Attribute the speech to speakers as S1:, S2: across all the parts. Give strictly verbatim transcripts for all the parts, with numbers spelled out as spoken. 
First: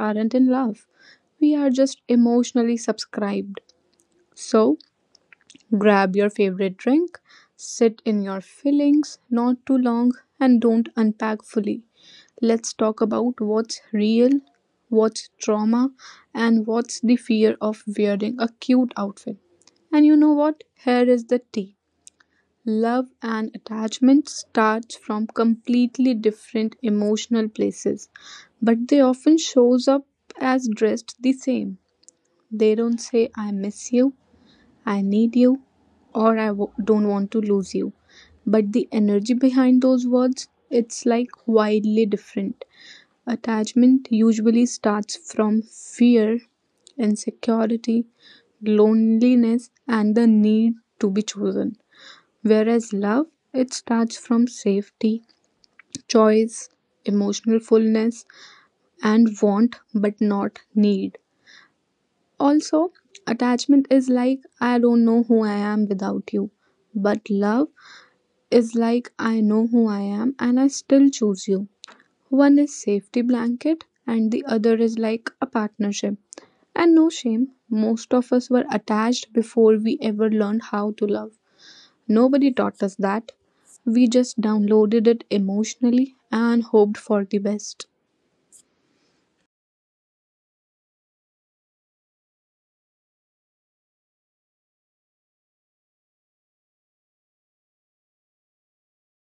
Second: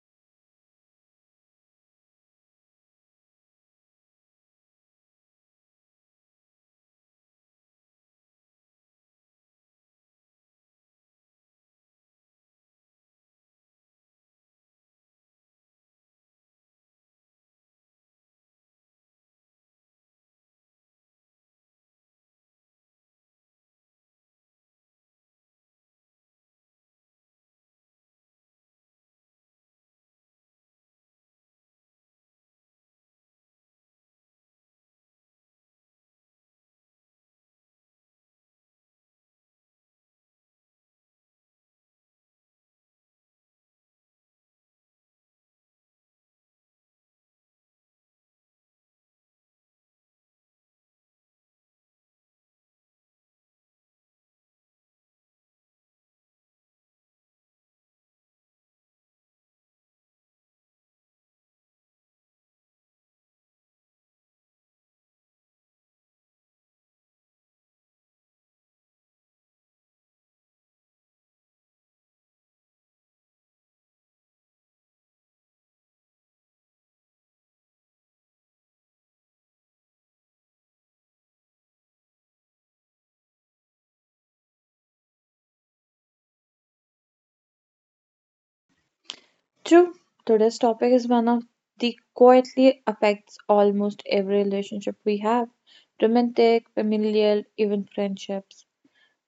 S1: aren't in love. We are just emotionally subscribed. So, grab your favorite drink, sit in your feelings, not too long, and don't unpack fully. Let's talk about what's real, what's trauma, and what's the fear of wearing a cute outfit. And you know what? Here is the tea. Love and attachment starts from completely different emotional places, but they often shows up as dressed the same. They don't say I miss you. I need you, or I w- don't want to lose you. But the energy behind those words, it's like wildly different. Attachment usually starts from fear, insecurity, loneliness, and the need to be chosen. Whereas love, it starts from safety, choice, emotional fullness, and want but not need. Also, attachment is like I don't know who I am without you. But love is like I know who I am and I still choose you. One is safety blanket and the other is like a partnership. And no shame, most of us were attached before we ever learned how to love. Nobody taught us that. We just downloaded it emotionally and hoped for the best.
S2: True, today's topic is one of the quietly affects almost every relationship we have romantic, familial, even friendships.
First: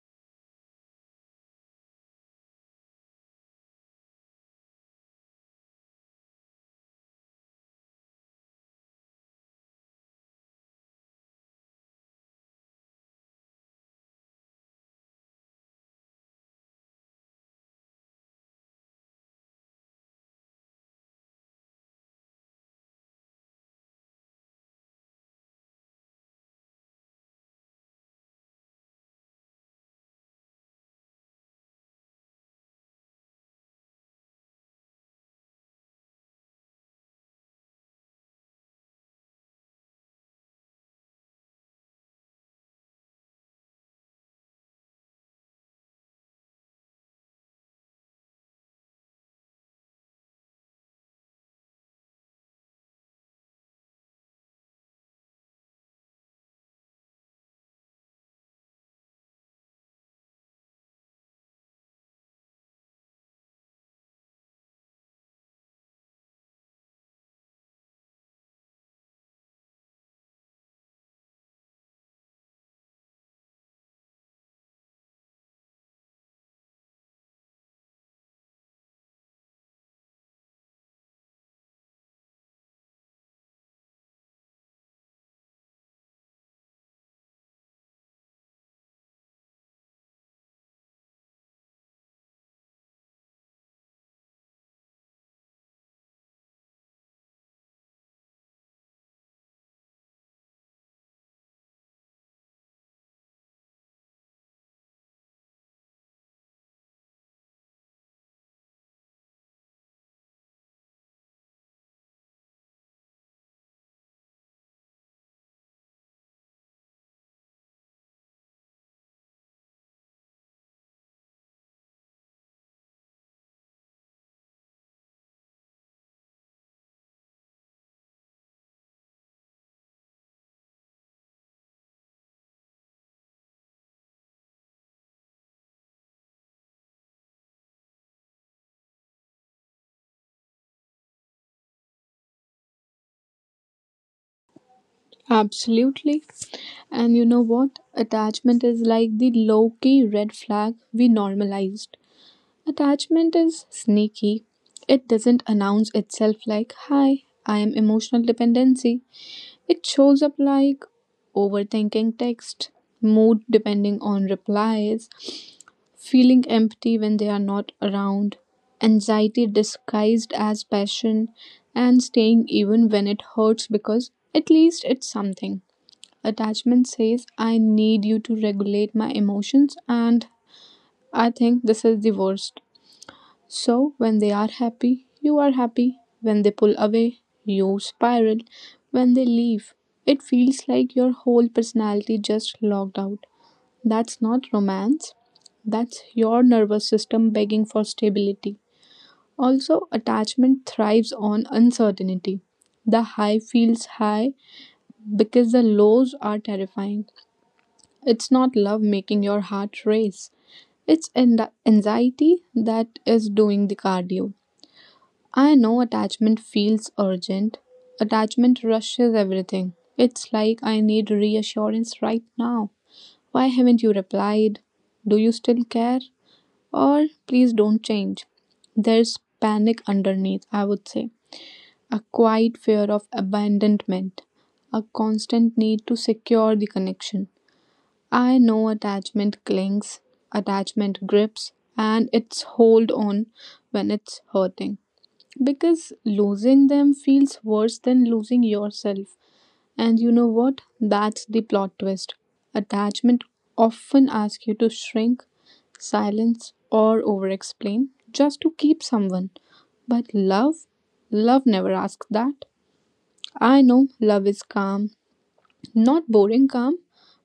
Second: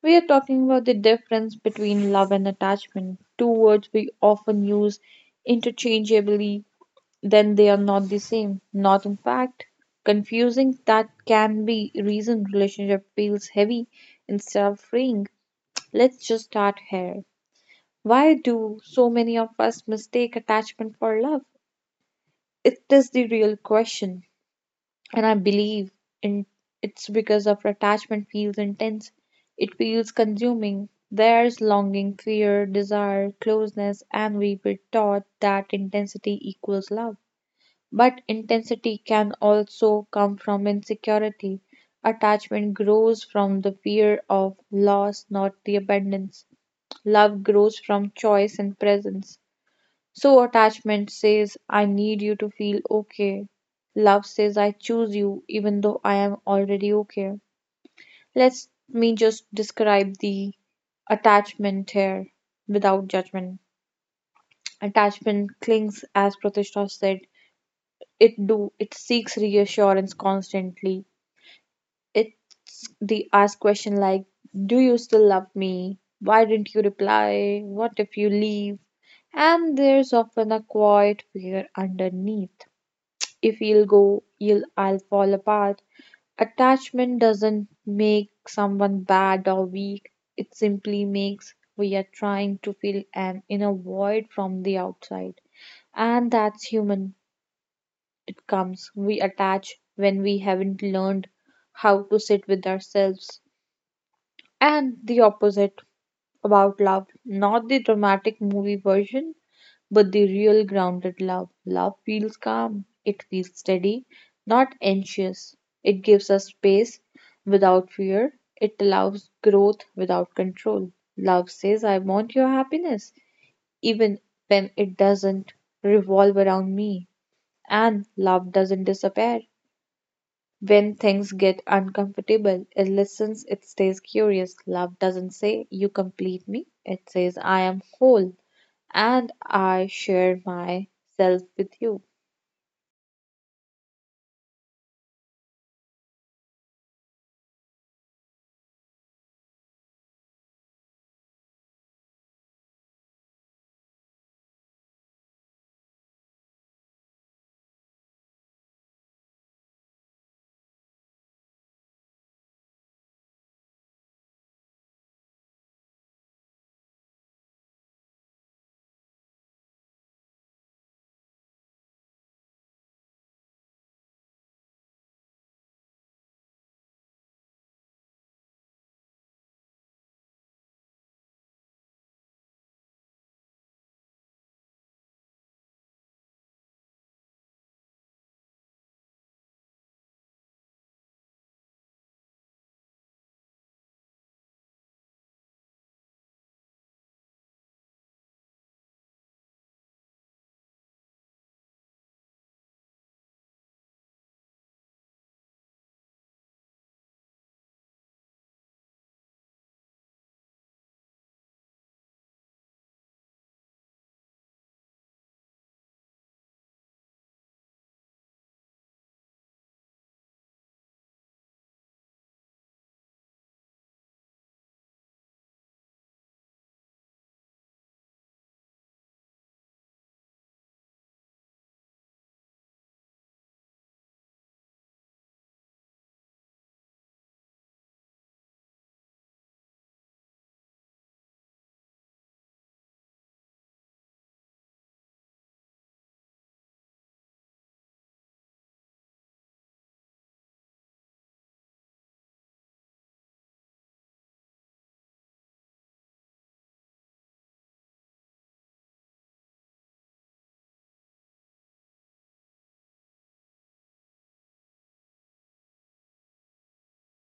S2: We are talking about the difference between love and attachment, two words we often use interchangeably, then they are not the same, not in fact. Confusing that can be reason relationship feels heavy instead of freeing. Let's just start here. Why do so many of us mistake attachment for love? It is the real question, and I believe in it's because our attachment feels intense. It feels consuming. There's longing, fear, desire, closeness, and we were taught that intensity equals love. But intensity can also come from insecurity. Attachment grows from the fear of loss, not the abundance. Love grows from choice and presence. So, attachment says, I need you to feel okay. Love says, I choose you even though I am already okay. Let me just describe the attachment here without judgment. Attachment clings, as Pratishtha said, it do it seeks reassurance constantly. It's the ask question like, do you still love me? Why didn't you reply? What if you leave? And there's often a quiet fear underneath. If you'll go, you'll I'll fall apart. Attachment doesn't make someone bad or weak. It simply makes we are trying to fill an inner void from the outside. And that's human. It comes. We attach when we haven't learned how to sit with ourselves. And the opposite about love, not the dramatic movie version, but the real grounded love. Love feels calm, it feels steady, not anxious. It gives us space without fear, it allows growth without control. Love says, I want your happiness, even when it doesn't revolve around me. And love doesn't disappear. When things get uncomfortable, it listens, it stays curious. Love doesn't say, you complete me. It says, I am whole and I share myself with you.
S1: Absolutely. And you know what? Attachment is like the low key red flag we normalized. Attachment is sneaky. It doesn't announce itself like, Hi, I am emotional dependency. It shows up like overthinking text, mood depending on replies, feeling empty when they are not around, anxiety disguised as passion, and staying even when it hurts because at least it's something. Attachment says, I need you to regulate my emotions, and I think this is the worst. So, when they are happy, you are happy. When they pull away, you spiral. When they leave, it feels like your whole personality just logged out. That's not romance, that's your nervous system begging for stability. Also, attachment thrives on uncertainty. The high feels high because the lows are terrifying. It's not love making your heart race. It's an- anxiety that is doing the cardio. I know attachment feels urgent. Attachment rushes everything. It's like I need reassurance right now. Why haven't you replied? Do you still care? Or please don't change. There's panic underneath, I would say. A quiet fear of abandonment. A constant need to secure the connection. I know attachment clings, attachment grips, and it's hold on when it's hurting. Because losing them feels worse than losing yourself. And you know what? That's the plot twist. Attachment often asks you to shrink, silence, or over explain just to keep someone. But love, love never asks that. I know love is calm, not boring calm,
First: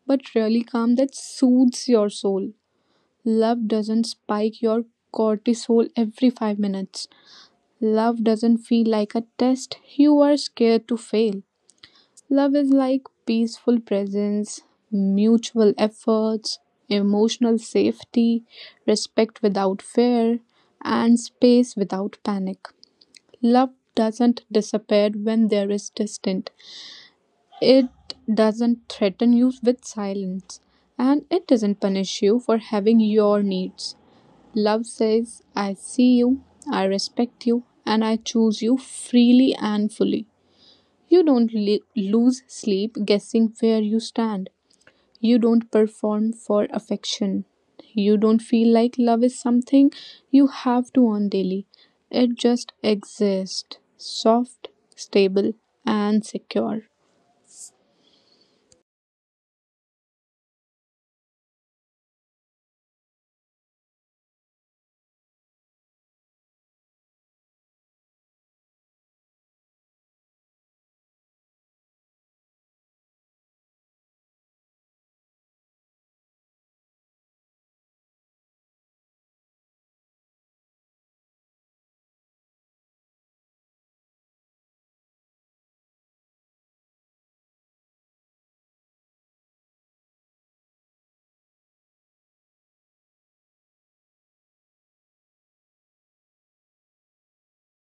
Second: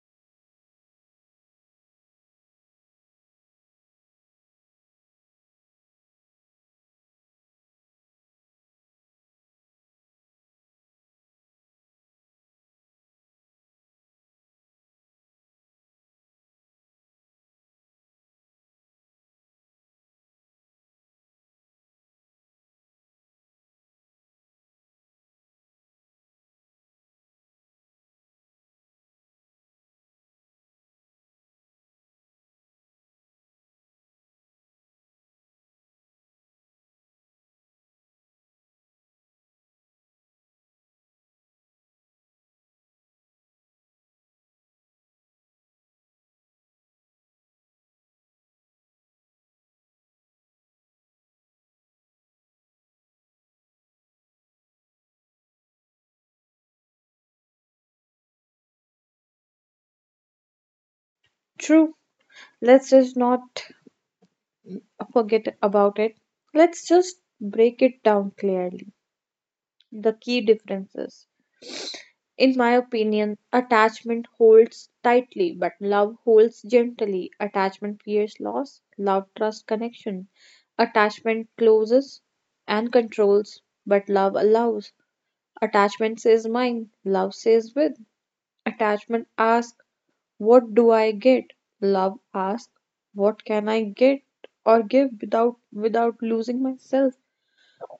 S1: but really calm that soothes your soul. Love doesn't spike your cortisol every five minutes. Love doesn't feel like a test you are scared to fail. Love is like peaceful presence, mutual efforts, emotional safety, respect without fear, and space without panic. Love doesn't disappear when there is distance. It doesn't threaten you with silence, and it doesn't punish you for having your needs. Love says, I see you, I respect you, and I choose you freely and fully. You don't le- lose sleep guessing where you stand. You don't perform for affection. You don't feel like love is something you have to earn daily. It just exists, soft, stable, and secure.
S2: True, let's just not forget about it. Let's just break it down clearly. The key differences. In my opinion, attachment holds tightly, but love holds gently. Attachment fears loss, love trusts connection. Attachment closes and controls, but love allows. Attachment says mine, love says with. Attachment asks what do I get? Love asks. What can I get or give without without losing myself?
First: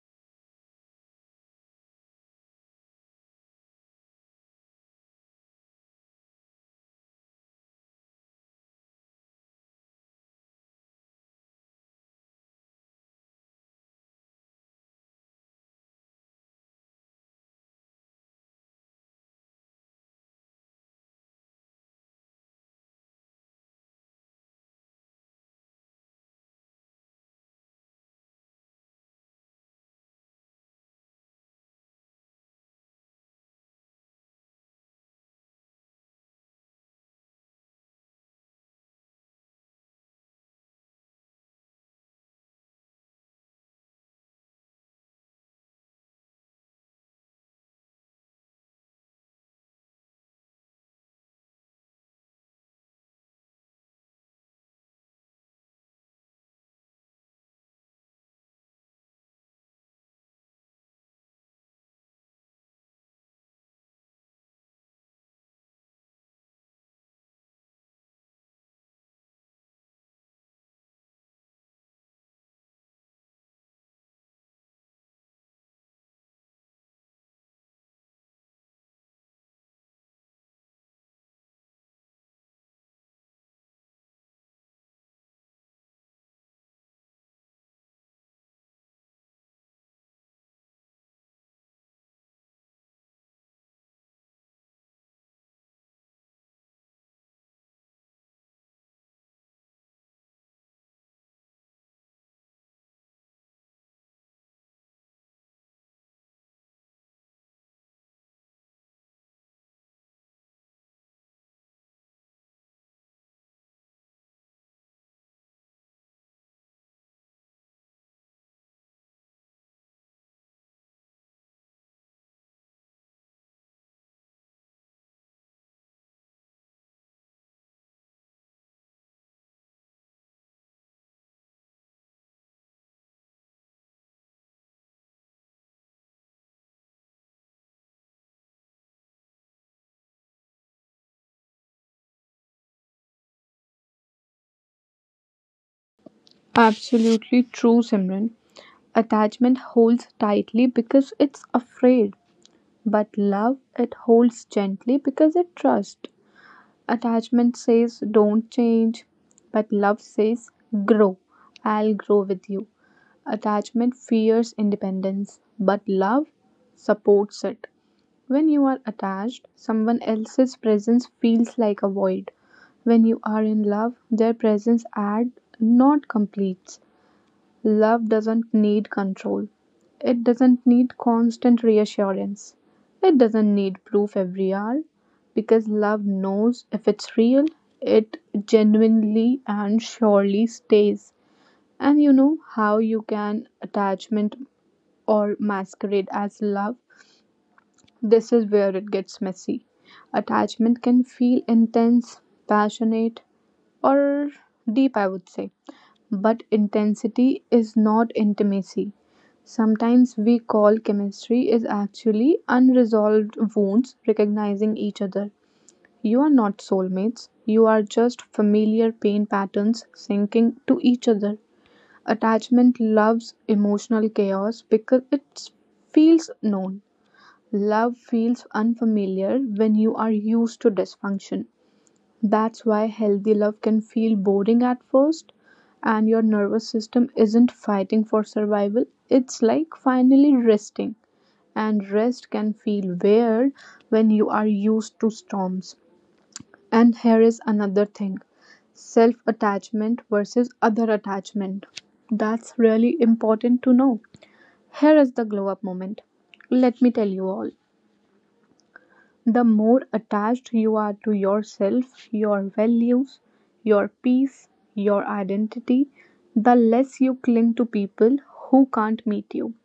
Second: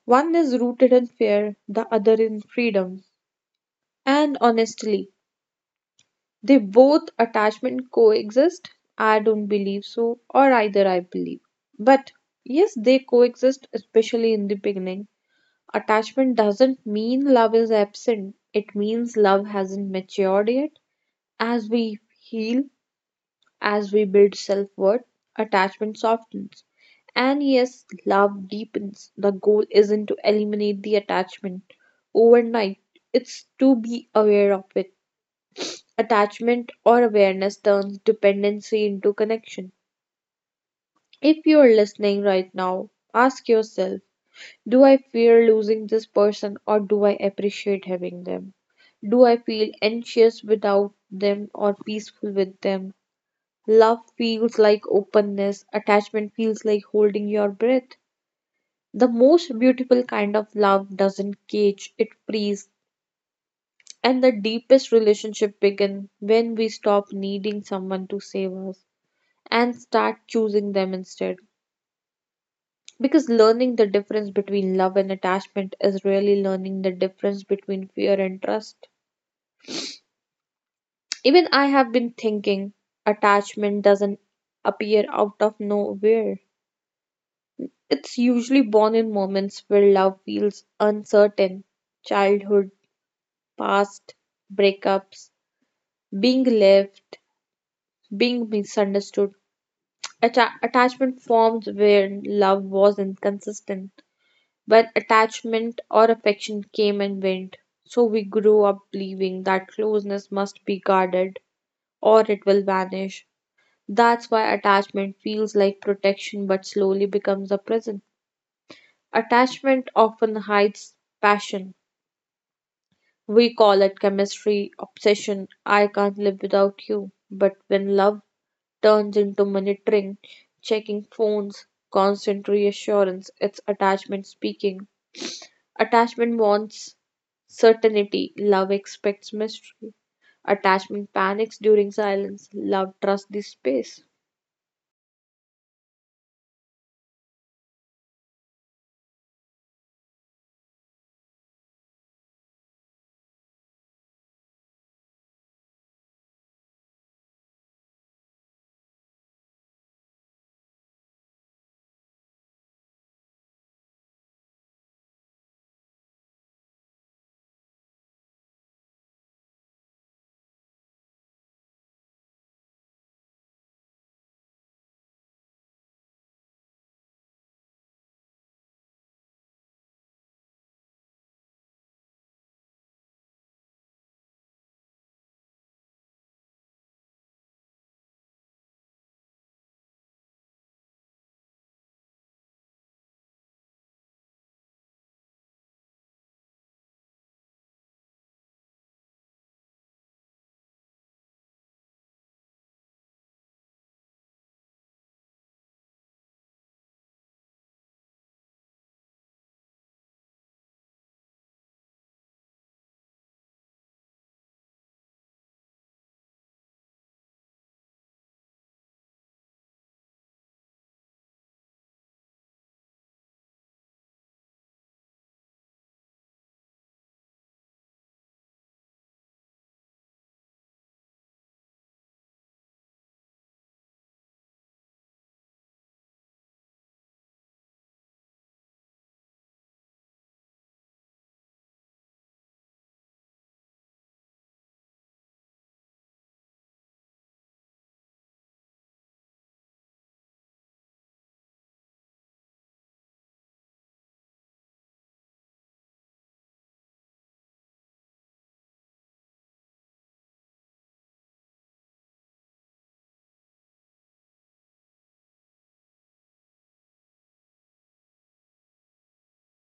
S2: One is rooted in fear, the other in freedom. And honestly, they both attachment coexist. I don't believe so, or either I believe. But yes, they coexist, especially in the beginning. Attachment doesn't mean love is absent, it means love hasn't matured yet. As we heal, as we build self worth, attachment softens. And yes, love deepens. The goal isn't to eliminate the attachment overnight, it's to be aware of it. Attachment or awareness turns dependency into connection. If you're listening right now, ask yourself, do I fear losing this person or do I appreciate having them? Do I feel anxious without them or peaceful with them? Love feels like openness, attachment feels like holding your breath. The most beautiful kind of love doesn't cage, it frees. And the deepest relationship begins when we stop needing someone to save us and start choosing them instead. Because learning the difference between love and attachment is really learning the difference between fear and trust. Even I have been thinking attachment doesn't appear out of nowhere. It's usually born in moments where love feels uncertain, childhood, past, breakups, being left, being misunderstood. Atta- attachment forms where love was inconsistent, when attachment or affection came and went. So we grew up believing that closeness must be guarded or it will vanish. That's why attachment feels like protection but slowly becomes a prison. Attachment often hides passion. We call it chemistry, obsession, I can't live without you. But when love turns into monitoring, checking phones, constant reassurance, it's attachment speaking. Attachment wants certainty, love expects mystery. Attachment panics during silence, love trusts the space.
S1: Absolutely true, Simran. Attachment holds tightly because it's afraid, but love it holds gently because it trusts. Attachment says don't change, but love says grow. I'll grow with you. Attachment fears independence, but love supports it. When you are attached, someone else's presence feels like a void. When you are in love, their presence adds, not completes. Love doesn't need control. It doesn't need constant reassurance. It doesn't need proof every hour because love knows if it's real, it genuinely and surely stays. And you know how you can attachment or masquerade as love? This is where it gets messy. Attachment can feel intense, passionate, or deep, I would say. But intensity is not intimacy. Sometimes we call chemistry is actually unresolved wounds recognizing each other. You are not soulmates, you are just familiar pain patterns sinking to each other. Attachment loves emotional chaos because it feels known. Love feels unfamiliar when you are used to dysfunction. That's why healthy love can feel boring at first, and your nervous system isn't fighting for survival. It's like finally resting, and rest can feel weird when you are used to storms. And here is another thing self attachment versus other attachment. That's really important to know. Here is the glow up moment. Let me tell you all. The more attached you are to yourself, your values, your peace, your identity, the less you cling to people who can't meet you.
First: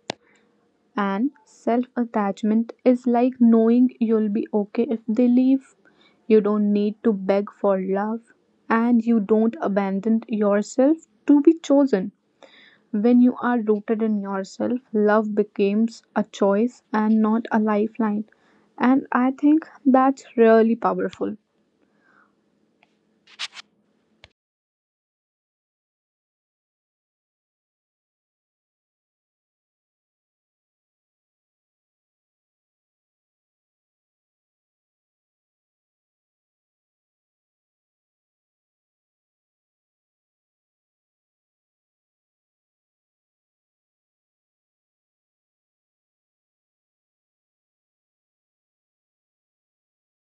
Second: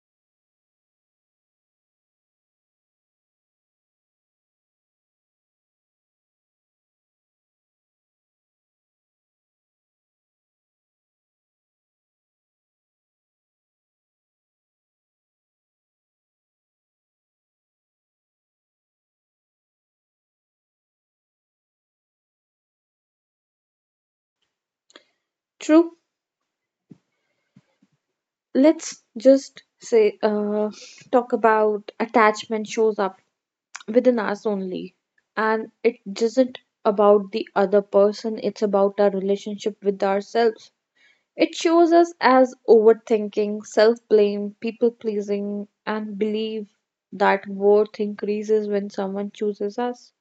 S1: And self attachment is like knowing you'll be okay if they leave. You don't need to beg for love, and you don't abandon yourself to be chosen. When you are rooted in yourself, love becomes a choice and not a lifeline. And I think that's really powerful.
S2: True, let's just say, uh, talk about attachment shows up within us only. And it isn't about the other person, it's about our relationship with ourselves. It shows us as overthinking, self blame, people pleasing, and believe that worth increases when someone chooses us.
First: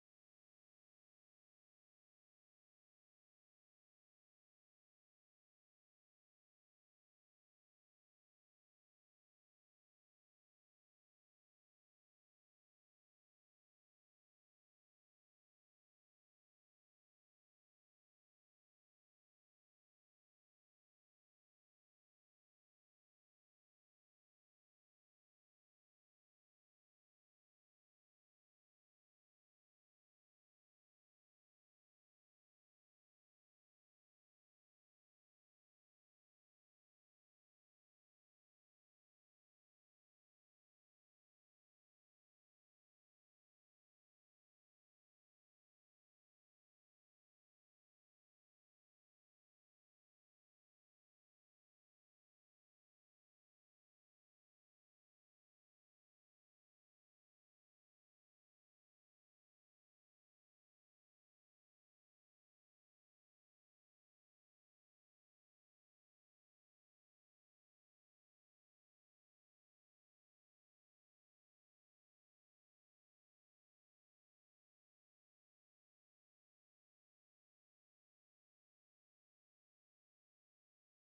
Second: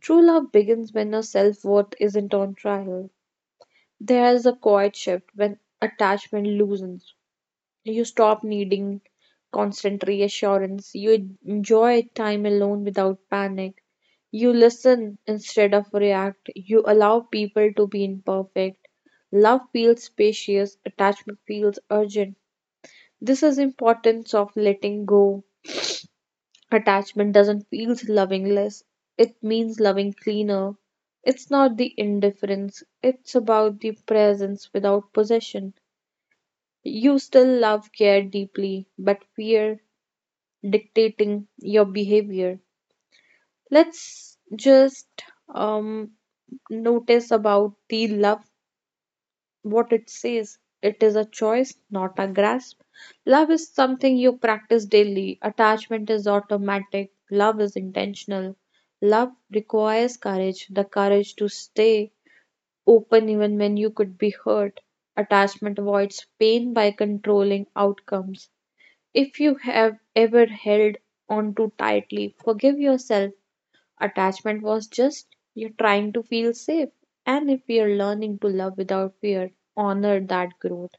S2: True love begins when our self worth isn't on trial. There is a quiet shift when attachment loosens, you stop needing constant reassurance. You enjoy time alone without panic. You listen instead of react. You allow people to be imperfect. Love feels spacious, attachment feels urgent. This is importance of letting go. Attachment doesn't feel lovingless. It means loving cleaner. It's not the indifference. It's about the presence without possession. You still love care deeply, but fear dictating your behavior. Let's just um, notice about the love, what it says. It is a choice, not a grasp. Love is something you practice daily. Attachment is automatic. Love is intentional. Love requires courage, the courage to stay open even when you could be hurt. Attachment avoids pain by controlling outcomes. If you have ever held on too tightly, forgive yourself. Attachment was just you're trying to feel safe. And if we are learning to love without fear, honor that growth.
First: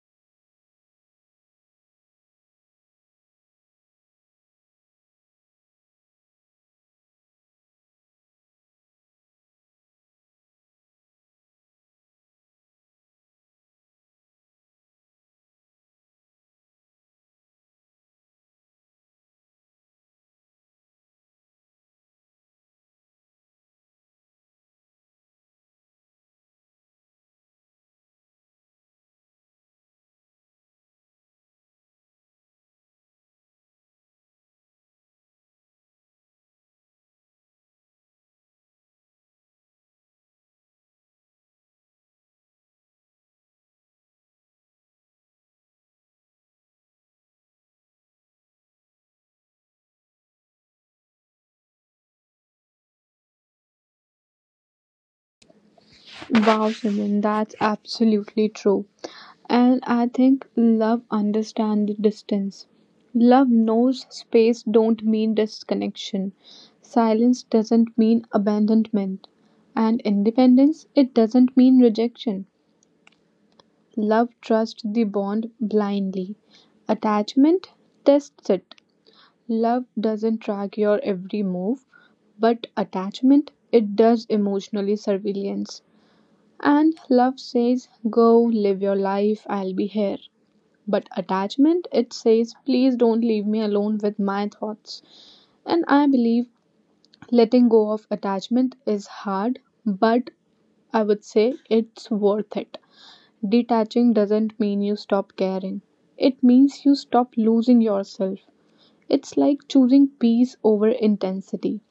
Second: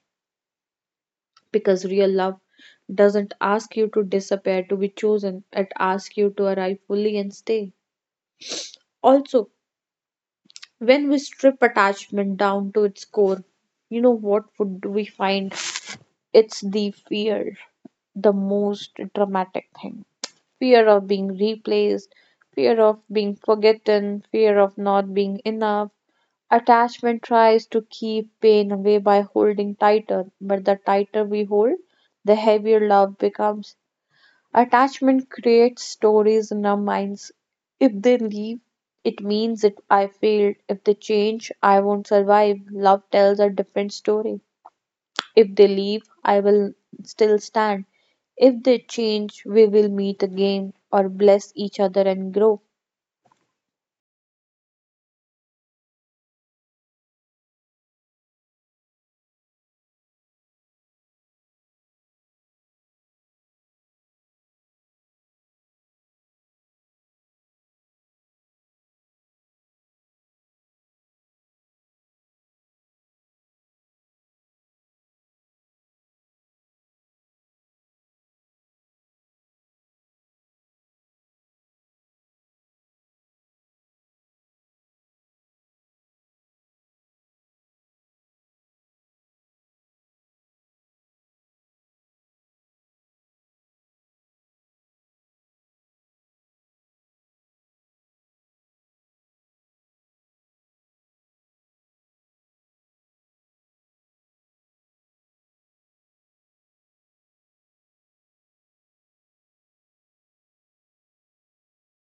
S2: Because real love doesn't ask you to disappear to be chosen, it asks you to arrive fully and stay. Also, when we strip attachment down to its core, you know what would we find? It's the fear, the most dramatic thing. Fear of being replaced, fear of being forgotten, fear of not being enough. Attachment tries to keep pain away by holding tighter, but the tighter we hold, the heavier love becomes. Attachment creates stories in our minds. If they leave, it means that I failed. If they change, I won't survive. Love tells a different story. If they leave, I will still stand. If they change, we will meet again or bless each other and grow.
S1: Wow, Simran, that's absolutely true. And I think love understands distance. Love knows space don't mean disconnection. Silence doesn't mean abandonment. And independence, it doesn't mean rejection. Love trusts the bond blindly. Attachment tests it. Love doesn't track your every move, but attachment, it does emotionally surveillance. And love says, Go, live your life, I'll be here. But attachment, it says, Please don't leave me alone with my thoughts. And I believe letting go of attachment is hard, but I would say it's worth it. Detaching doesn't mean you stop caring. It means you stop losing yourself. It's like choosing peace over intensity,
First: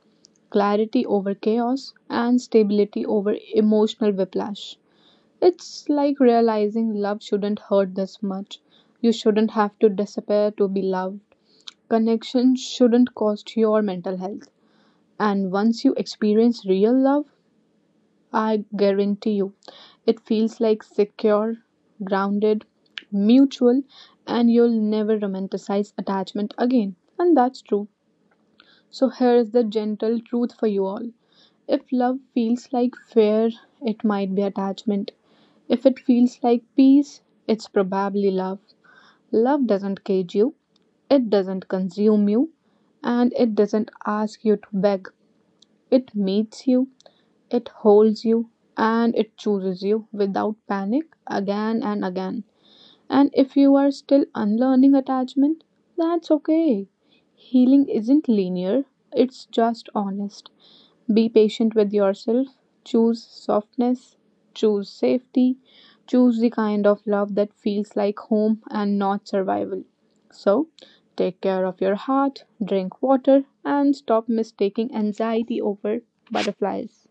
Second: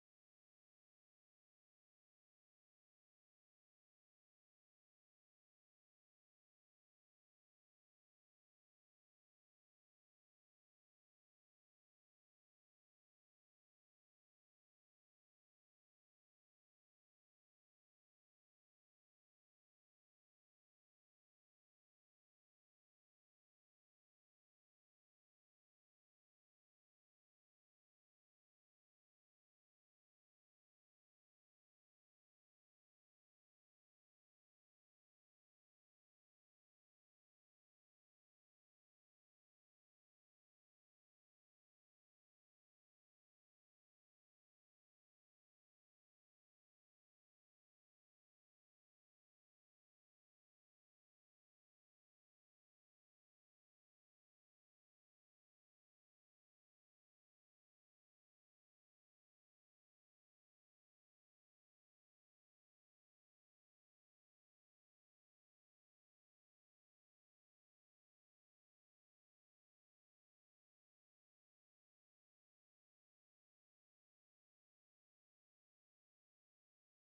S1: clarity over chaos, and stability over emotional whiplash. It's like realizing love shouldn't hurt this much. You shouldn't have to disappear to be loved. Connection shouldn't cost your mental health. And once you experience real love, I guarantee you, it feels like secure, grounded, mutual, and you'll never romanticize attachment again. And that's true. So, here is the gentle truth for you all. If love feels like fear, it might be attachment. If it feels like peace, it's probably love. Love doesn't cage you, it doesn't consume you, and it doesn't ask you to beg. It meets you, it holds you, and it chooses you without panic again and again. And if you are still unlearning attachment, that's okay. Healing isn't linear, it's just honest. Be patient with yourself, choose softness, choose safety, choose the kind of love that feels like home and not survival. So, take care of your heart, drink water, and stop mistaking anxiety over butterflies.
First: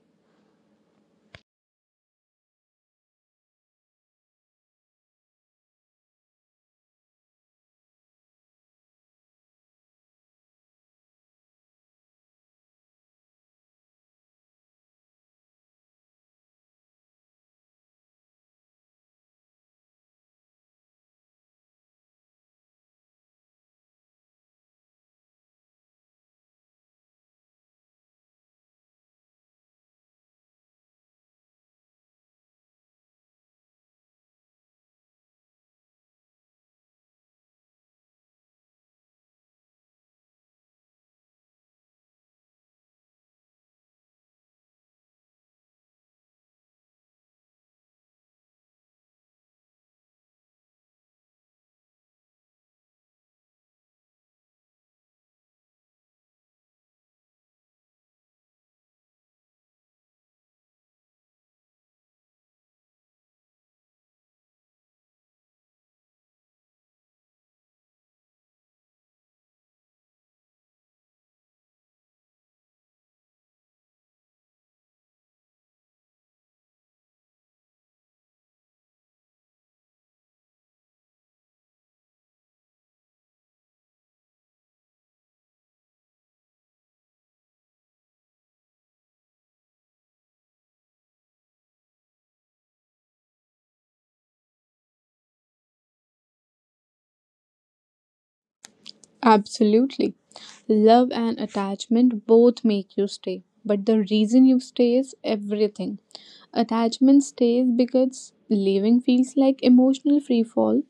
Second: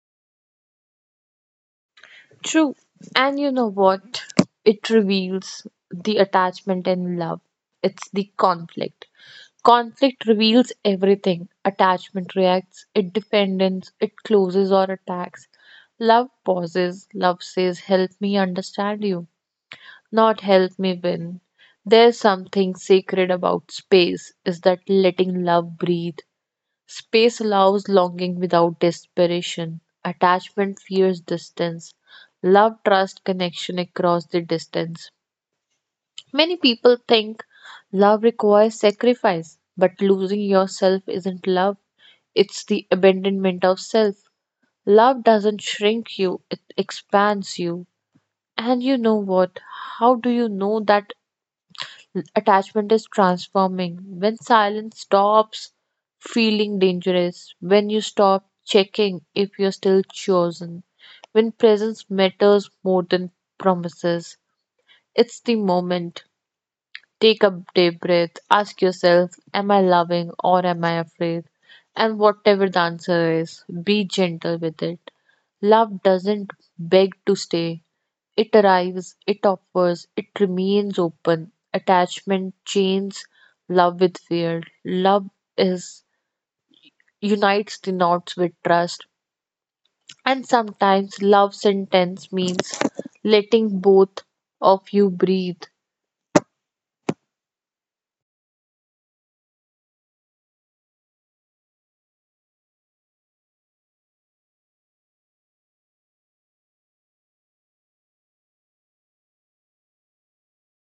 S2: True. And you know what? It reveals the attachment and love. It's the conflict. Conflict reveals everything. Attachment reacts, it defends, it closes or attacks. Love pauses. Love says, help me understand you, not help me win. There's something sacred about space is that letting love breathe. Space allows longing without desperation. Attachment fears distance. Love trusts connection across the distance. Many people think love requires sacrifice, but losing yourself isn't love, it's the abandonment of self. Love doesn't shrink you, it expands you. And you know what? How do you know that attachment is transforming? When silence stops feeling dangerous, when you stop checking if you're still chosen, when presence matters more than promises. It's the moment. Take a deep breath. Ask yourself, am I loving or am I afraid? And whatever the answer is, be gentle with it. Love doesn't beg to stay, it arrives, it offers, it remains open. Attachment chains love with fear. Love is unites the knots with trust. And sometimes love sentence means letting both of you breathe.
S1: Absolutely. Love and attachment both make you stay, but the reason you stay is everything. Attachment stays because leaving feels like emotional free fall,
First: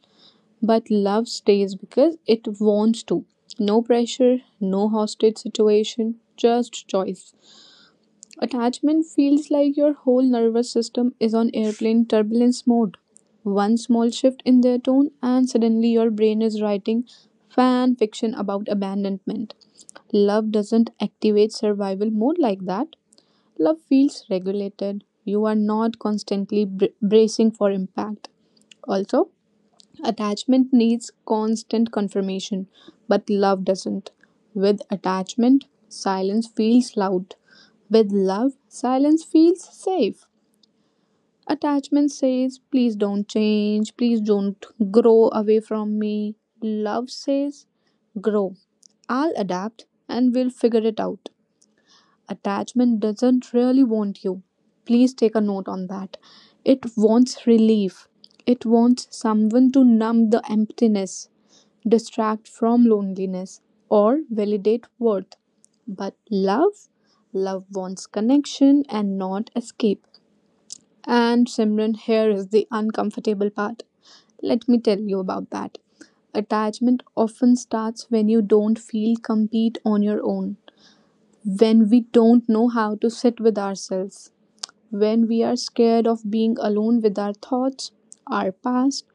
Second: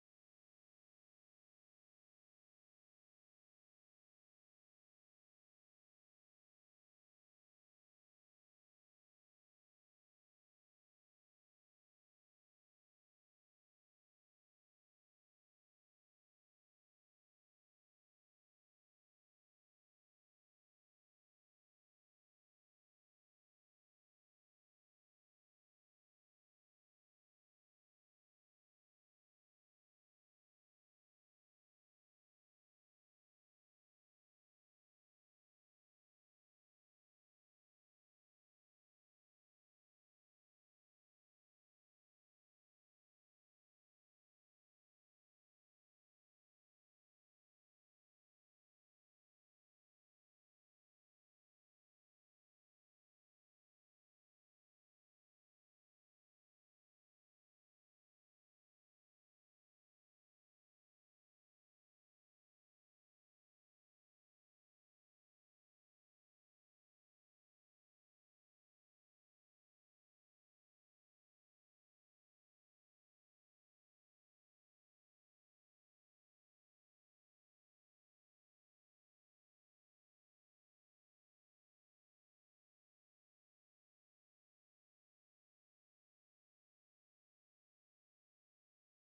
S1: but love stays because it wants to. No pressure, no hostage situation, just choice. Attachment feels like your whole nervous system is on airplane turbulence mode. One small shift in their tone, and suddenly your brain is writing fan fiction about abandonment. Love doesn't activate survival mode like that. Love feels regulated. You are not constantly br- bracing for impact. Also, attachment needs constant confirmation, but love doesn't. With attachment, silence feels loud. With love, silence feels safe. Attachment says, please don't change, please don't grow away from me. Love says, grow. I'll adapt and we'll figure it out. Attachment doesn't really want you. Please take a note on that. It wants relief, it wants someone to numb the emptiness distract from loneliness, or validate worth. But love, love wants connection and not escape. And Simran, here is the uncomfortable part. Let me tell you about that. Attachment often starts when you don't feel complete on your own, when we don't know how to sit with ourselves. When we are scared of being alone with our thoughts, our past,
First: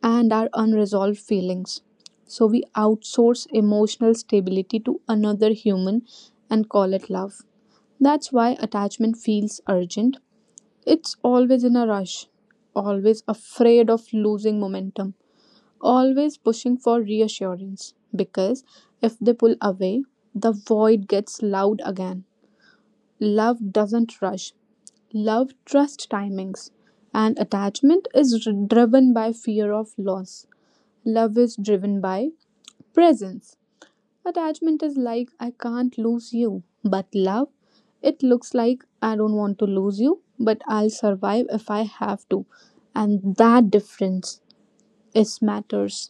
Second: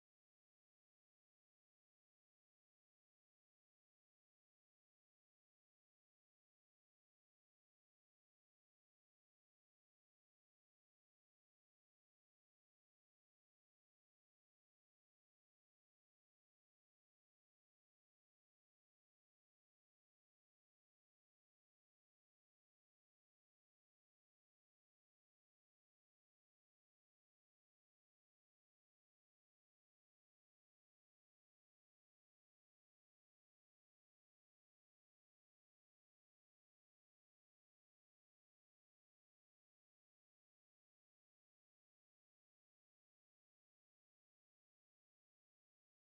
S1: and our unresolved feelings. So we outsource emotional stability to another human and call it love. That's why attachment feels urgent. It's always in a rush, always afraid of losing momentum, always pushing for reassurance. Because if they pull away, the void gets loud again. Love doesn't rush, love trust timings and attachment is dri- driven by fear of loss. Love is driven by presence. Attachment is like I can't lose you, but love it looks like I don't want to lose you, but I'll survive if I have to. And that difference is matters.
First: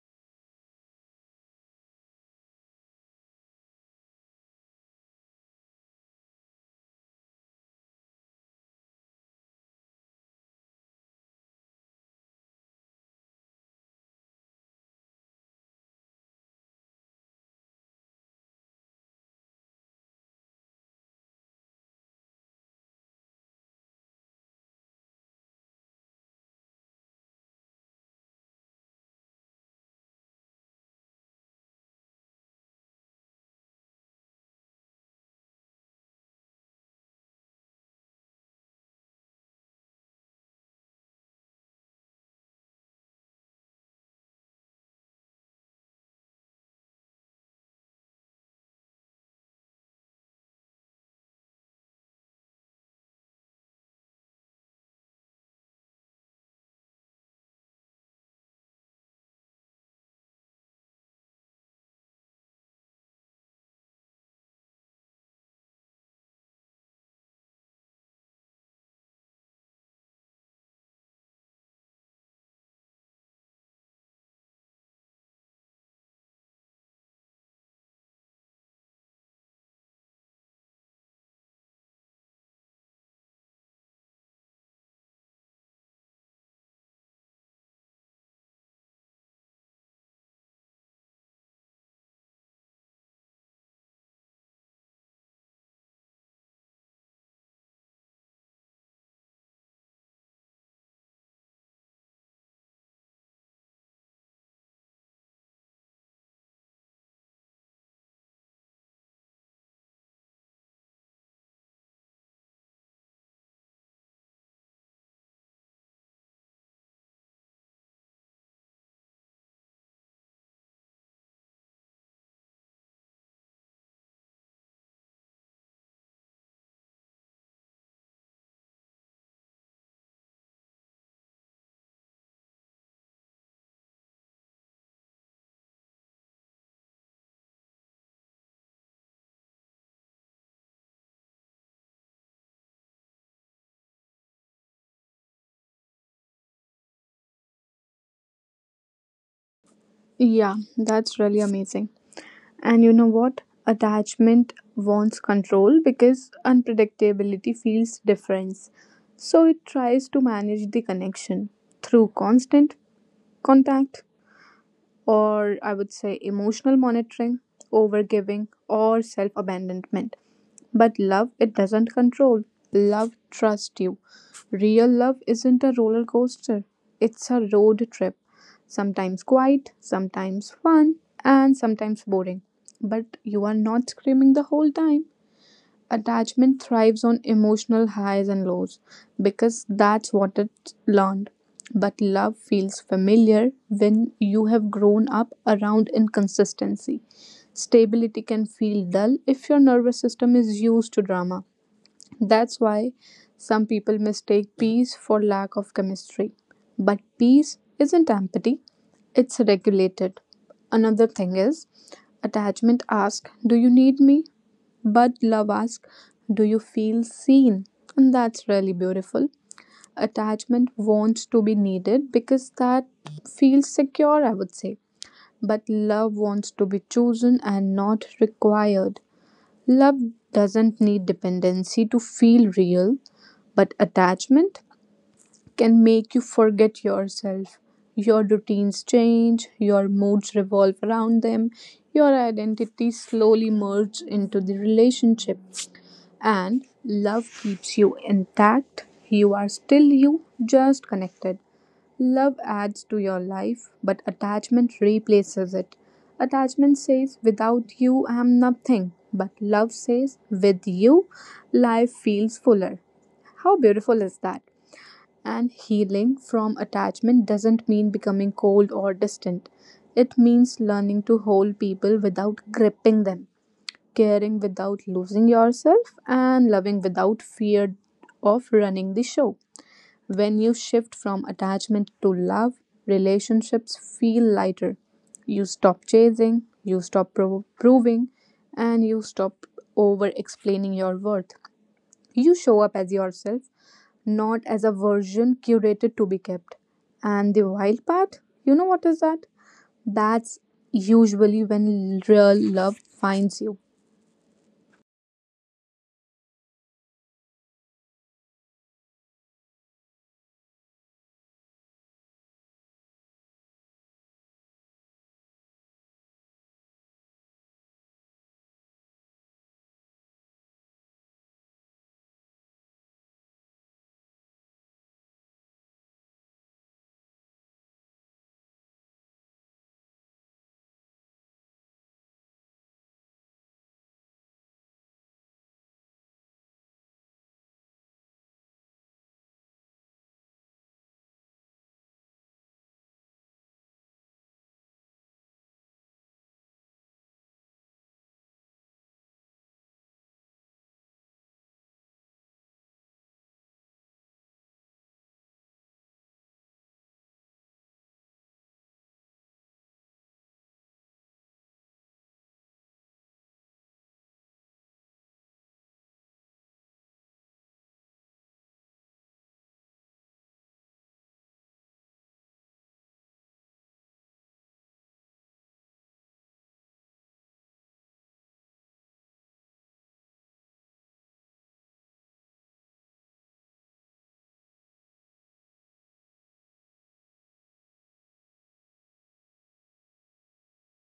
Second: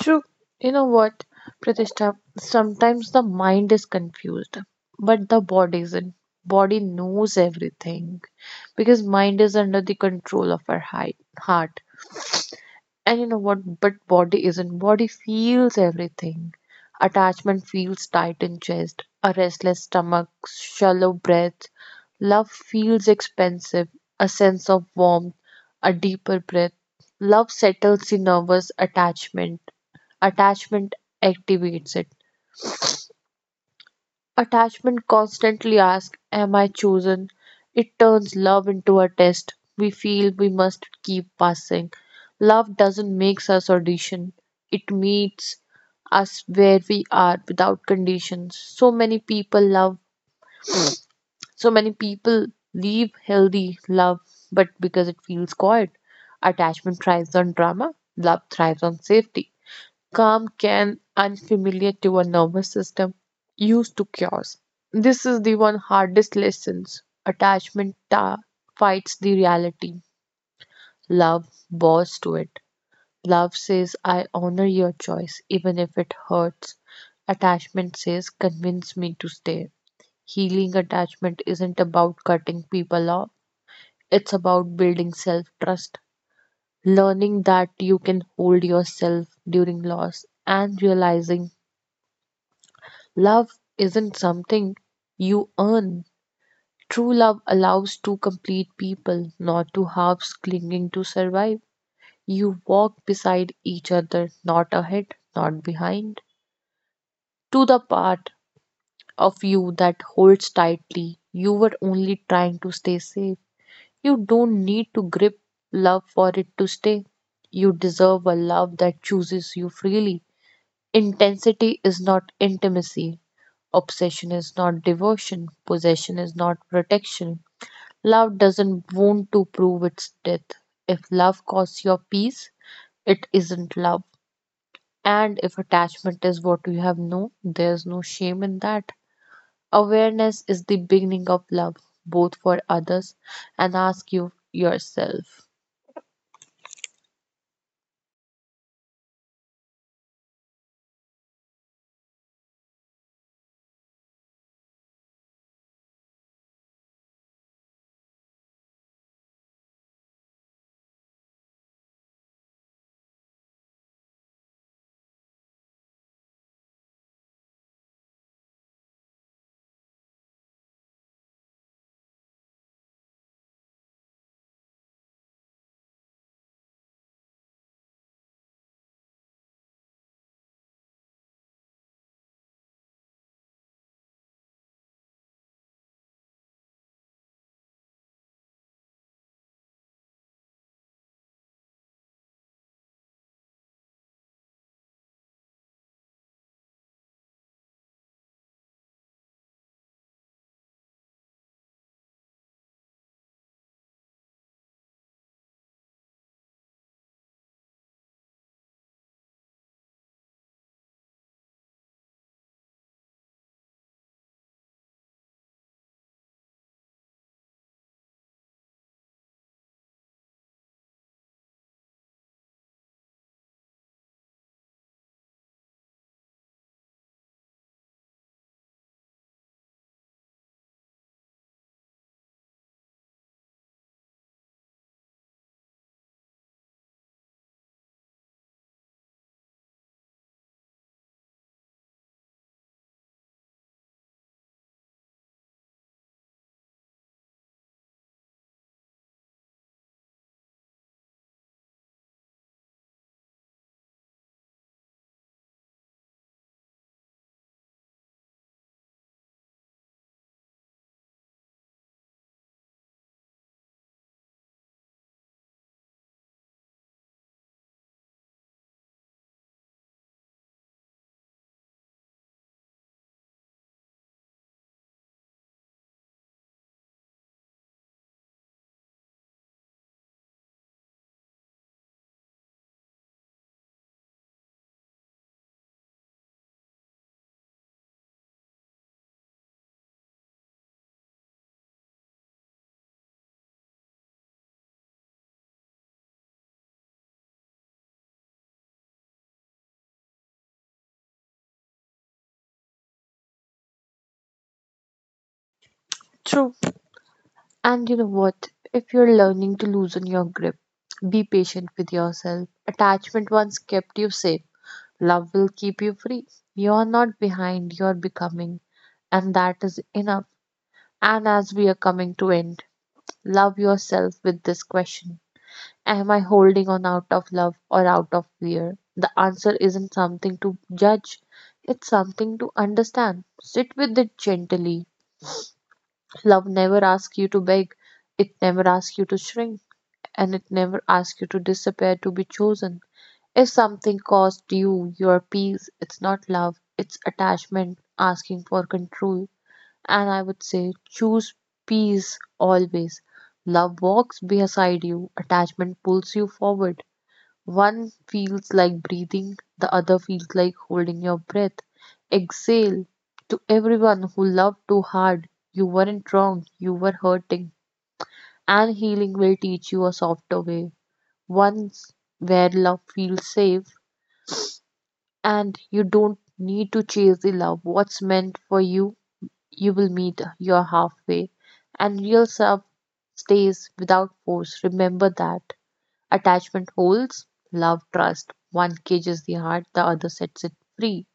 S2: True. You know what, Pratishtha? Sometimes the mind is confused, but the body isn't. Body knows everything because mind is under the control of our hi- heart. And you know what? But body isn't. Body feels everything. Attachment feels tight in chest, a restless stomach, shallow breath. Love feels expensive, a sense of warmth, a deeper breath. Love settles the nervous attachment. Attachment activates it. Attachment constantly asks, am I chosen? It turns love into a test we feel we must keep passing. Love doesn't make us audition, it meets us where we are without conditions. So many people love, so many people leave healthy love, but because it feels quiet. Attachment thrives on drama, love thrives on safety, calm can unfamiliar to a nervous system used to chaos. This is the one hardest lessons. Attachment ta- fights the reality. Love bows to it. Love says, I honor your choice, even if it hurts. Attachment says, convince me to stay. Healing attachment isn't about cutting people off, it's about building self trust, learning that you can hold yourself during loss, and realizing love isn't something you earn. True love allows two complete people, not two halves clinging to survive. You walk beside each other, not ahead, not behind. To the part of you that holds tightly, you were only trying to stay safe. You don't need to grip love for it to stay. You deserve a love that chooses you freely. Intensity is not intimacy, obsession is not devotion. Possession is not protection. Love doesn't want to prove its death. If love costs your peace, it isn't love. And if attachment is what you have known, there's no shame in that. Awareness is the beginning of love, both for others and ask you yourself.
S1: Yeah, that's really amazing. And you know what? Attachment wants control because unpredictability feels difference. So it tries to manage the connection through constant contact or I would say emotional monitoring, overgiving or self-abandonment. But love, it doesn't control. Love trusts you. Real love isn't a roller coaster, it's a road trip. Sometimes quiet, sometimes fun, and sometimes boring. But you are not screaming the whole time attachment thrives on emotional highs and lows because that's what it learned. But love feels familiar when you have grown up around inconsistency. Stability can feel dull if your nervous system is used to drama. That's why some people mistake peace for lack of chemistry. But peace isn't empty, it's regulated. Another thing is attachment asks, Do you need me? But love asks, Do you feel seen? And that's really beautiful. Attachment wants to be needed because that feels secure, I would say. But love wants to be chosen and not required. Love doesn't need dependency to feel real, but attachment can make you forget yourself. Your routines change, your moods revolve around them, your identity slowly merges into the relationship. And love keeps you intact. You are still you, just connected. Love adds to your life, but attachment replaces it. Attachment says, Without you, I am nothing. But love says, With you, life feels fuller. How beautiful is that? And healing from attachment doesn't mean becoming cold or distant. It means learning to hold people without gripping them, caring without losing yourself, and loving without fear of running the show. When you shift from attachment to love, relationships feel lighter. You stop chasing, you stop pro- proving, and you stop over explaining your worth. You show up as yourself, not as a version curated to be kept. And the wild part, you know what is that? That's usually when real love finds you.
S2: True. And you know what? If you're learning to loosen your grip, be patient with yourself. Attachment once kept you safe, love will keep you free. You are not behind, you are becoming, and that is enough. And as we are coming to end, love yourself with this question. Am I holding on out of love or out of fear? The answer isn't something to judge, it's something to understand. Sit with it gently, love never asks you to beg, it never asks you to shrink, and it never asks you to disappear to be chosen. If something costs you your peace, it's not love, it's attachment asking for control. And I would say choose peace always. Love walks beside you, attachment pulls you forward. One feels like breathing, the other feels like holding your breath. Exhale to everyone who loved too hard. You weren't wrong, you were hurting. And healing will teach you a softer way, once where love feels safe and you don't need to chase the love. What's meant for you, you will meet your halfway. And real self stays without force. Remember that. Attachment holds, love trust. One cages the heart, the other sets it free.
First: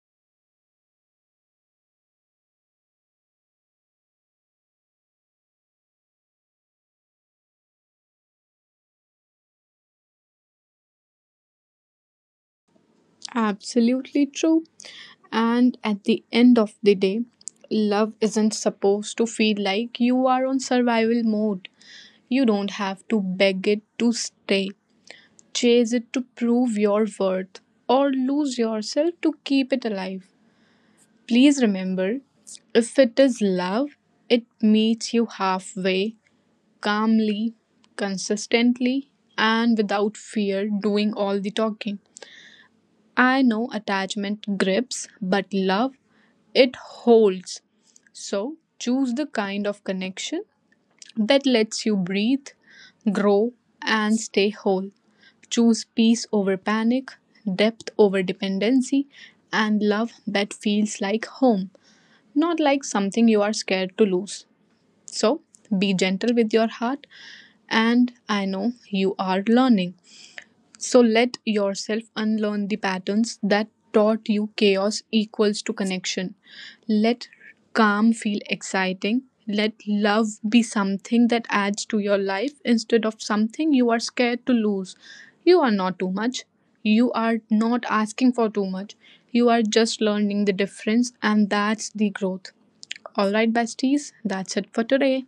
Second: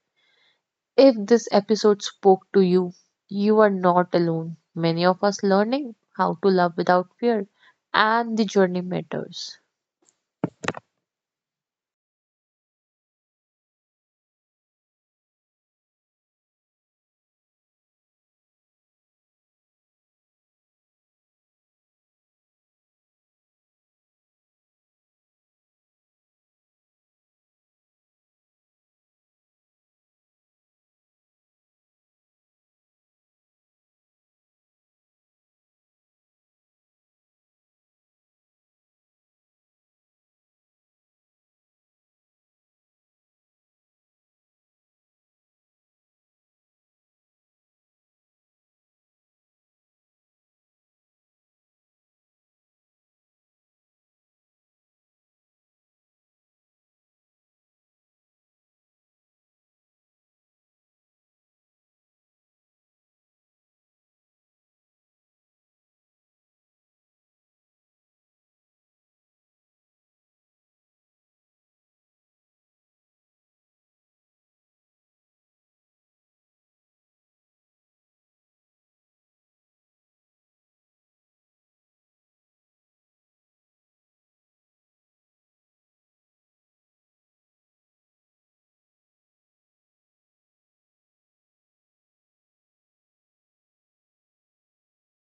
S2: If this episode spoke to you, you are not alone. Many of us learning how to love without fear, and the journey matters.
S1: Absolutely true. And at the end of the day, love isn't supposed to feel like you are on survival mode. You don't have to beg it to stay, chase it to prove your worth, or lose yourself to keep it alive. Please remember if it is love, it meets you halfway, calmly, consistently, and without fear doing all the talking. I know attachment grips, but love, it holds. So choose the kind of connection that lets you breathe, grow, and stay whole. Choose peace over panic, depth over dependency, and love that feels like home, not like something you are scared to lose. So be gentle with your heart, and I know you are learning. So let yourself unlearn the patterns that taught you chaos equals to connection. Let calm feel exciting. Let love be something that adds to your life instead of something you are scared to lose. You are not too much. You are not asking for too much. You are just learning the difference, and that's the growth. All right, besties, that's it for today.